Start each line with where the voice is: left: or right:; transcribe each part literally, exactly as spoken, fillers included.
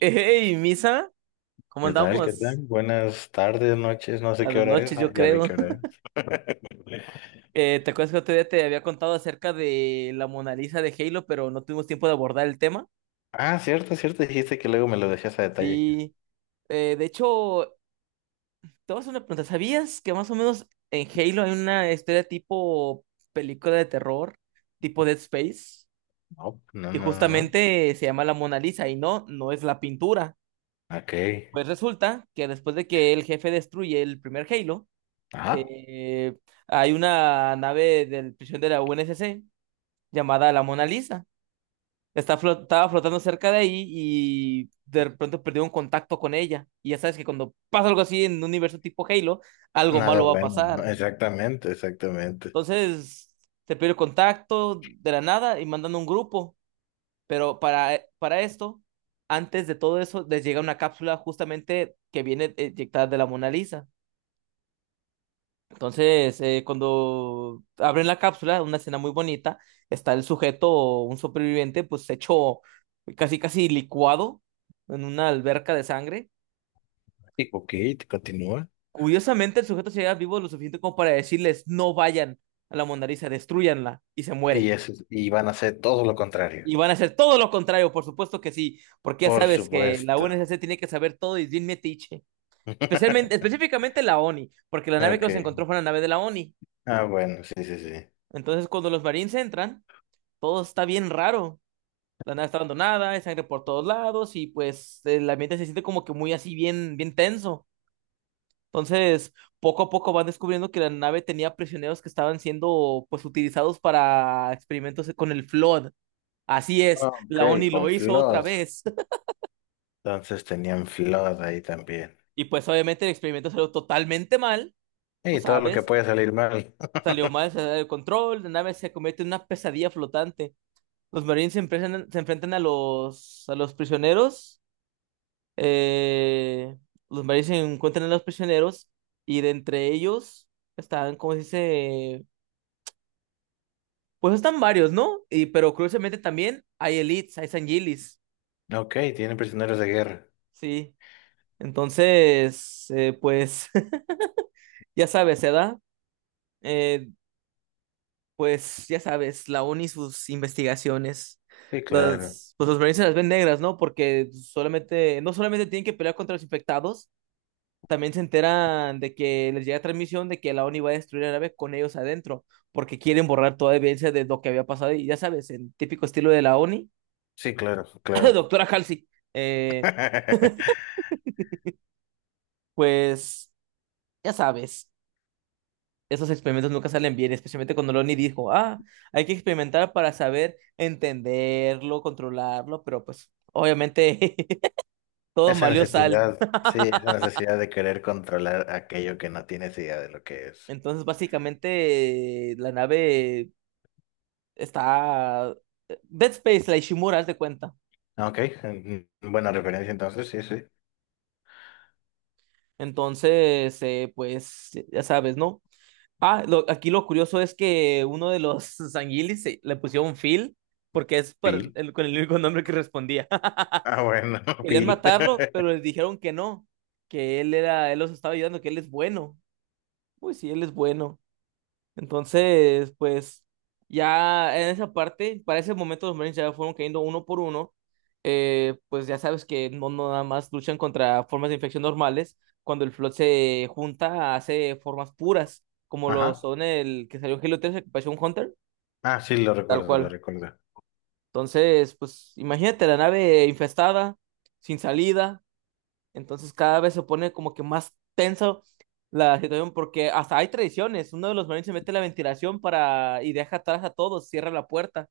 right: Hey, Misa, ¿cómo
left: ¿Qué tal? ¿Qué tal?
right: andamos?
left: Buenas tardes, noches, no sé
right: A
left: qué
right: de
left: hora es,
right: noche,
left: ah,
right: yo
left: ya vi
right: creo.
left: qué hora es.
right: Eh, ¿te acuerdas que otro día te había contado acerca de la Mona Lisa de Halo, pero no tuvimos tiempo de abordar el tema?
left: Ah, cierto, cierto, dijiste que luego me lo decías a detalle.
right: Sí, eh, de hecho, te voy a hacer una pregunta. ¿Sabías que más o menos en Halo hay una historia tipo película de terror, tipo Dead Space?
left: No, no,
right: Y
left: no, no.
right: justamente se llama la Mona Lisa y no, no es la pintura.
left: No. Ok.
right: Pues resulta que después de que el jefe destruye el primer Halo,
left: Ah,
right: Eh, hay una nave del prisión de la U N S C llamada la Mona Lisa. Está flot- estaba flotando cerca de ahí y de pronto perdió un contacto con ella. Y ya sabes que cuando pasa algo así en un universo tipo Halo, algo
left: nada
right: malo va a
left: bueno. No,
right: pasar.
left: exactamente, exactamente.
right: Entonces, se pierde contacto de la nada y mandan un grupo. Pero para, eh, para esto, antes de todo eso, les llega una cápsula justamente que viene eyectada de la Mona Lisa. Entonces, eh, cuando abren la cápsula, una escena muy bonita, está el sujeto, un superviviente, pues hecho casi casi licuado en una alberca de sangre.
left: Y, ok, te continúa.
right: Curiosamente, el sujeto llega vivo lo suficiente como para decirles, no vayan a la Mona Lisa, destruyanla, y se muere.
left: Y eso, y van a hacer todo lo contrario.
right: Y van a hacer todo lo contrario, por supuesto que sí, porque ya
left: Por
right: sabes que la
left: supuesto.
right: U N S C tiene que saber todo y es bien metiche. Especialmente, específicamente la ONI, porque la nave que los
left: Ok.
right: encontró fue una nave de la ONI.
left: Ah, bueno, sí, sí, sí.
right: Entonces, cuando los marines entran, todo está bien raro. La nave está abandonada, hay sangre por todos lados y pues el ambiente se siente como que muy así bien, bien tenso. Entonces, poco a poco van descubriendo que la nave tenía prisioneros que estaban siendo pues utilizados para experimentos con el Flood. Así es,
left: Ok,
right: la ONI
left: con
right: lo hizo otra
left: flood.
right: vez.
left: Entonces tenían flood ahí también.
right: Y pues obviamente el experimento salió totalmente mal, tú
left: Y todo lo que
right: sabes,
left: puede salir mal.
right: salió mal, se salió de control, la nave se convierte en una pesadilla flotante. Los marines se enfrentan, se enfrentan a los, a los prisioneros, eh, los maris se encuentran a los prisioneros y de entre ellos están, como se dice, pues están varios, ¿no? Y, pero curiosamente también hay elites, hay sanguilis,
left: Ok, tiene prisioneros de guerra.
right: sí. Entonces, eh, pues, ya sabes, se da. Eh, pues, ya sabes, la ONI y sus investigaciones.
left: Sí, claro.
right: Las, pues los marines se las ven negras, ¿no? Porque solamente, no solamente tienen que pelear contra los infectados, también se enteran de que les llega transmisión de que la ONI va a destruir la nave con ellos adentro, porque quieren borrar toda evidencia de lo que había pasado. Y ya sabes, en típico estilo de la ONI,
left: Sí, claro, claro.
right: doctora Halsey, eh, pues ya sabes, esos experimentos nunca salen bien, especialmente cuando la ONI dijo, ah, hay que experimentar para saber entenderlo, controlarlo, pero pues obviamente todo
left: Esa
right: valió sal.
left: necesidad, sí, esa necesidad de querer controlar aquello que no tienes idea de lo que es.
right: Entonces, básicamente, la nave está... eh, Dead Space, la Ishimura, haz de cuenta.
left: Ah, ok, mm, buena referencia entonces, sí, sí.
right: Entonces, eh, pues, ya sabes, ¿no? Ah, lo- aquí lo curioso es que uno de los sanguilis se- le pusieron Phil porque es para
left: Pil.
right: el, con el único nombre que respondía.
left: Ah, bueno,
right: Querían
left: Pil.
right: matarlo, pero les dijeron que no, que él era, él los estaba ayudando, que él es bueno. Pues sí, él es bueno. Entonces, pues ya en esa parte, para ese momento los Marines ya fueron cayendo uno por uno. Eh, pues ya sabes que no, no nada más luchan contra formas de infección normales. Cuando el Flood se junta, hace formas puras, como lo
left: Ajá.
right: son el que salió en Halo tres, el que pareció un Hunter,
left: Ah, sí, lo
right: tal
left: recuerdo, lo
right: cual.
left: recuerdo.
right: Entonces, pues imagínate la nave infestada, sin salida. Entonces cada vez se pone como que más tenso la situación porque hasta hay tradiciones. Uno de los marines se mete en la ventilación para y deja atrás a todos, cierra la puerta.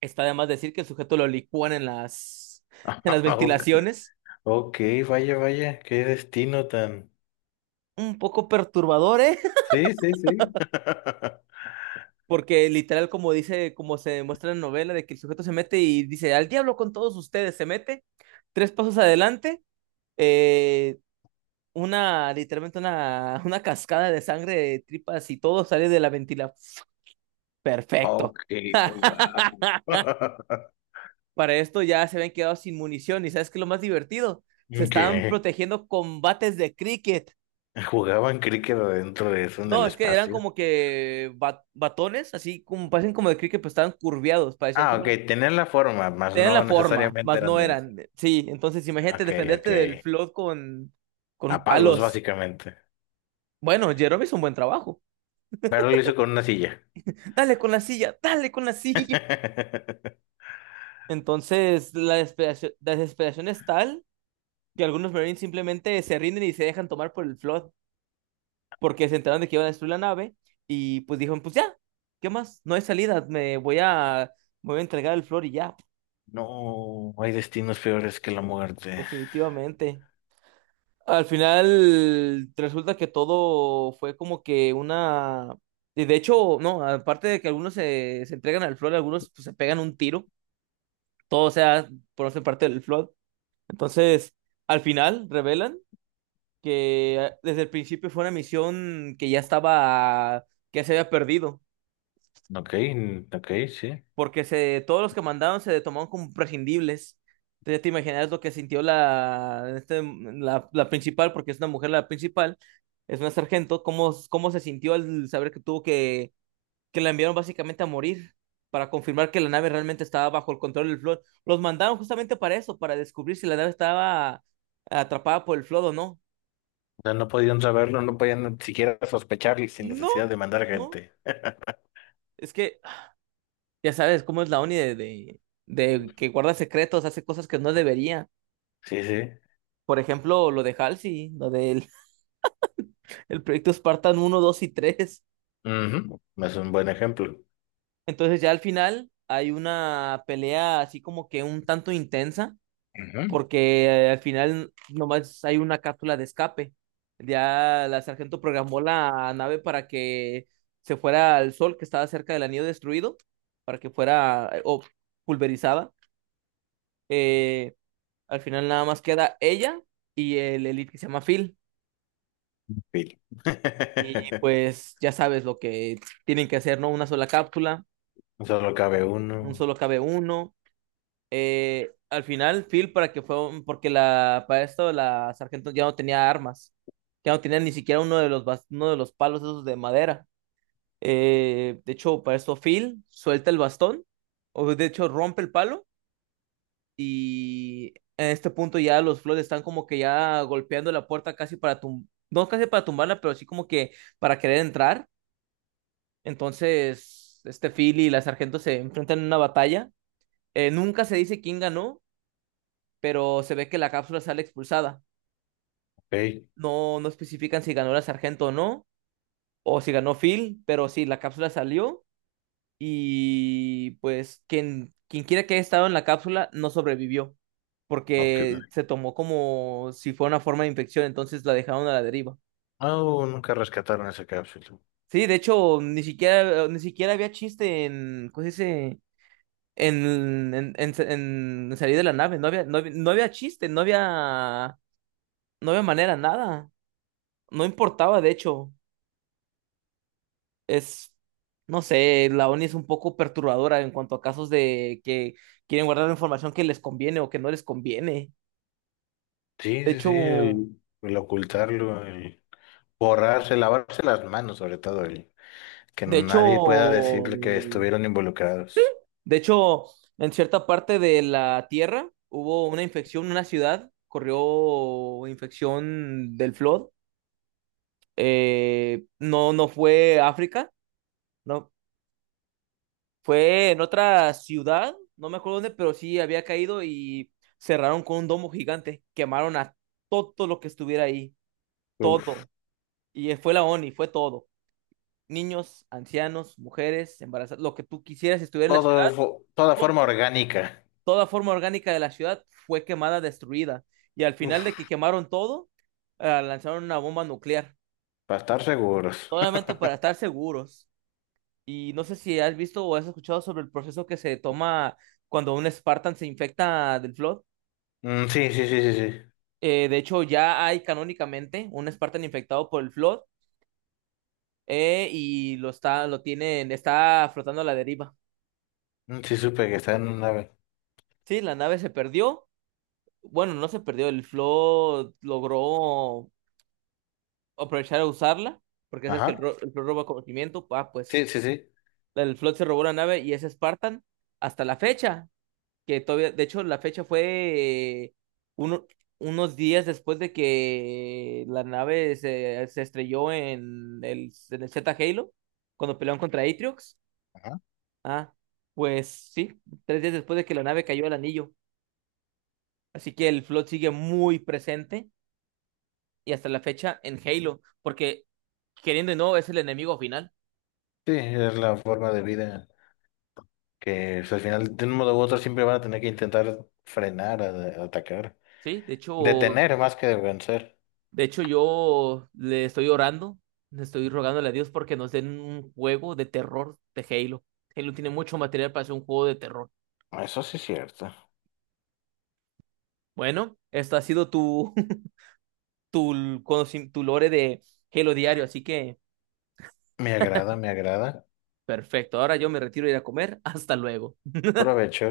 right: Está además decir que el sujeto lo licúan en las en las
left: Ok,
right: ventilaciones.
left: ok, vaya, vaya, qué destino tan.
right: Un poco perturbador, ¿eh?
left: Sí, sí, sí.
right: Porque literal como dice, como se muestra en la novela, de que el sujeto se mete y dice, al diablo con todos ustedes, se mete tres pasos adelante, eh, una, literalmente una, una cascada de sangre, de tripas y todo sale de la ventila. Perfecto.
left: Ok, wow.
right: Para esto ya se habían quedado sin munición y ¿sabes qué es lo más divertido? Se
left: Ok,
right: estaban protegiendo con bates de cricket.
left: jugaban cricket adentro de eso en el
right: No, es que eran
left: espacio.
right: como que ba- batones, así como parecen como de cricket, pero estaban curviados, parecían
left: Ah,
right: como...
left: ok, tenían la forma, mas
right: tenían la
left: no
right: forma,
left: necesariamente
right: mas
left: eran
right: no
left: de eso.
right: eran. Sí, entonces imagínate
left: Ok, ok.
right: defenderte del flood con,
left: A
right: con
left: palos,
right: palos.
left: básicamente.
right: Bueno, Jerome hizo un buen trabajo.
left: Pero lo hizo con una silla.
right: Dale con la silla, dale con la silla. Entonces la desesperación, la desesperación es tal que algunos Marines simplemente se rinden y se dejan tomar por el Flood porque se enteraron de que iban a destruir la nave y pues dijeron, pues ya, ¿qué más? No hay salida, me voy a, me voy a entregar el Flood y ya,
left: No, hay destinos peores que la muerte.
right: definitivamente. Al final resulta que todo fue como que una... y de hecho, no, aparte de que algunos se, se entregan al Flood, algunos pues, se pegan un tiro, todo o sea, por no ser parte del Flood. Entonces, al final revelan que desde el principio fue una misión que ya estaba, que se había perdido,
left: Ok, mm, ok, sí.
right: porque se, todos los que mandaron se tomaron como prescindibles. Entonces ya te imaginas lo que sintió la, este, la, la principal, porque es una mujer la principal, es una sargento, cómo, cómo se sintió al saber que tuvo que, que la enviaron básicamente a morir para confirmar que la nave realmente estaba bajo el control del Flood. Los mandaron justamente para eso, para descubrir si la nave estaba atrapada por el Flood o no.
left: O sea, no podían saberlo, no podían ni siquiera sospecharlo sin
right: No,
left: necesidad de mandar
right: no.
left: gente.
right: Es que ya sabes cómo es la ONI de, de, de que guarda secretos, hace cosas que no debería.
left: Sí, sí.
right: Por ejemplo, lo de Halsey, lo del el proyecto Spartan uno dos y tres.
left: Ujú, es un buen ejemplo.
right: Entonces ya al final hay una pelea así como que un tanto intensa,
left: Ujú.
right: porque eh, al final nomás hay una cápsula de escape. Ya la sargento programó la nave para que se fuera al sol que estaba cerca del anillo destruido, para que fuera eh, o pulverizada. Eh, Al final nada más queda ella y el elite que se llama Phil.
left: Pil.
right: Y pues ya sabes lo que tienen que hacer, ¿no? Una sola cápsula,
left: Solo cabe
right: un
left: uno.
right: solo cabe uno. Eh, al final, Phil, para que fue, porque la, para esto la sargento ya no tenía armas, ya no tenía ni siquiera uno de los, bas- uno de los palos esos de madera. Eh, de hecho, para esto Phil suelta el bastón, o de hecho rompe el palo. Y en este punto ya los Floyd están como que ya golpeando la puerta casi para tum no casi para tumbarla, pero sí como que para querer entrar. Entonces, este Phil y la sargento se enfrentan en una batalla. Eh, nunca se dice quién ganó, pero se ve que la cápsula sale expulsada.
left: Ok.
right: No, no especifican si ganó la sargento o no, o si ganó Phil, pero sí, la cápsula salió y pues quien, quien quiera que haya estado en la cápsula no sobrevivió
left: Ok.
right: porque se tomó como si fuera una forma de infección, entonces la dejaron a la deriva.
left: No, nunca rescataron esa cápsula.
right: Sí, de hecho, ni siquiera, ni siquiera había chiste en, ¿cómo se dice? En, en, en, en salir de la nave, no había, no había, no había chiste, no había, no había manera, nada, no importaba, de hecho, es, no sé, la ONI es un poco perturbadora en cuanto a casos de que quieren guardar información que les conviene o que no les conviene.
left: Sí,
right: De
left: sí, sí,
right: hecho,
left: el, el ocultarlo, el borrarse, lavarse las manos, sobre todo, el que
right: de
left: nadie pueda
right: hecho,
left: decirle que estuvieron
right: sí.
left: involucrados.
right: De hecho, en cierta parte de la Tierra hubo una infección, una ciudad corrió infección del flood. Eh, no, no fue África, no, fue en otra ciudad, no me acuerdo dónde, pero sí había caído y cerraron con un domo gigante, quemaron a todo lo que estuviera ahí,
left: Uf,
right: todo. Y eh, fue la ONI, fue todo. Niños, ancianos, mujeres, embarazadas, lo que tú quisieras estuviera en la ciudad
left: todo, fo- toda forma orgánica.
right: toda forma orgánica de la ciudad fue quemada, destruida. Y al final de que
left: Uf,
right: quemaron todo, eh, lanzaron una bomba nuclear,
left: para estar seguros.
right: solamente para estar seguros. Y no sé si has visto o has escuchado sobre el proceso que se toma cuando un Spartan se infecta del Flood.
left: Mm, sí, sí, sí, sí, sí.
right: Eh, de hecho, ya hay canónicamente un Spartan infectado por el Flood, eh, y lo está, lo tienen, está flotando a la deriva.
left: Mm, sí, supe que está en una nave.
right: Sí, la nave se perdió. Bueno, no se perdió, el Flood logró aprovechar a usarla, porque sabes que el,
left: Ajá.
right: ro- el Flood roba conocimiento, ah, pues
left: Sí, sí, sí.
right: el Flood se robó la nave y es Spartan hasta la fecha, que todavía, de hecho la fecha fue eh, uno- unos días después de que la nave se, se estrelló en el, en el Z Halo, cuando pelearon contra Atriox,
left: Ajá.
right: ah, pues sí, tres días después de que la nave cayó al anillo, así que el Flood sigue muy presente y hasta la fecha en Halo, porque queriendo o no es el enemigo final.
left: Sí, es la forma de vida que pues, al final, de un modo u otro, siempre van a tener que intentar frenar, a- a atacar.
right: Sí, de hecho,
left: Detener más que vencer.
right: de hecho yo le estoy orando, le estoy rogándole a Dios porque nos den un juego de terror de Halo. Halo tiene mucho material para hacer un juego de terror.
left: Eso sí es cierto.
right: Bueno, esto ha sido tu, tu, conoci- tu lore de Halo diario, así que
left: Me agrada, me agrada.
right: perfecto. Ahora yo me retiro a ir a comer. Hasta luego.
left: Provecho.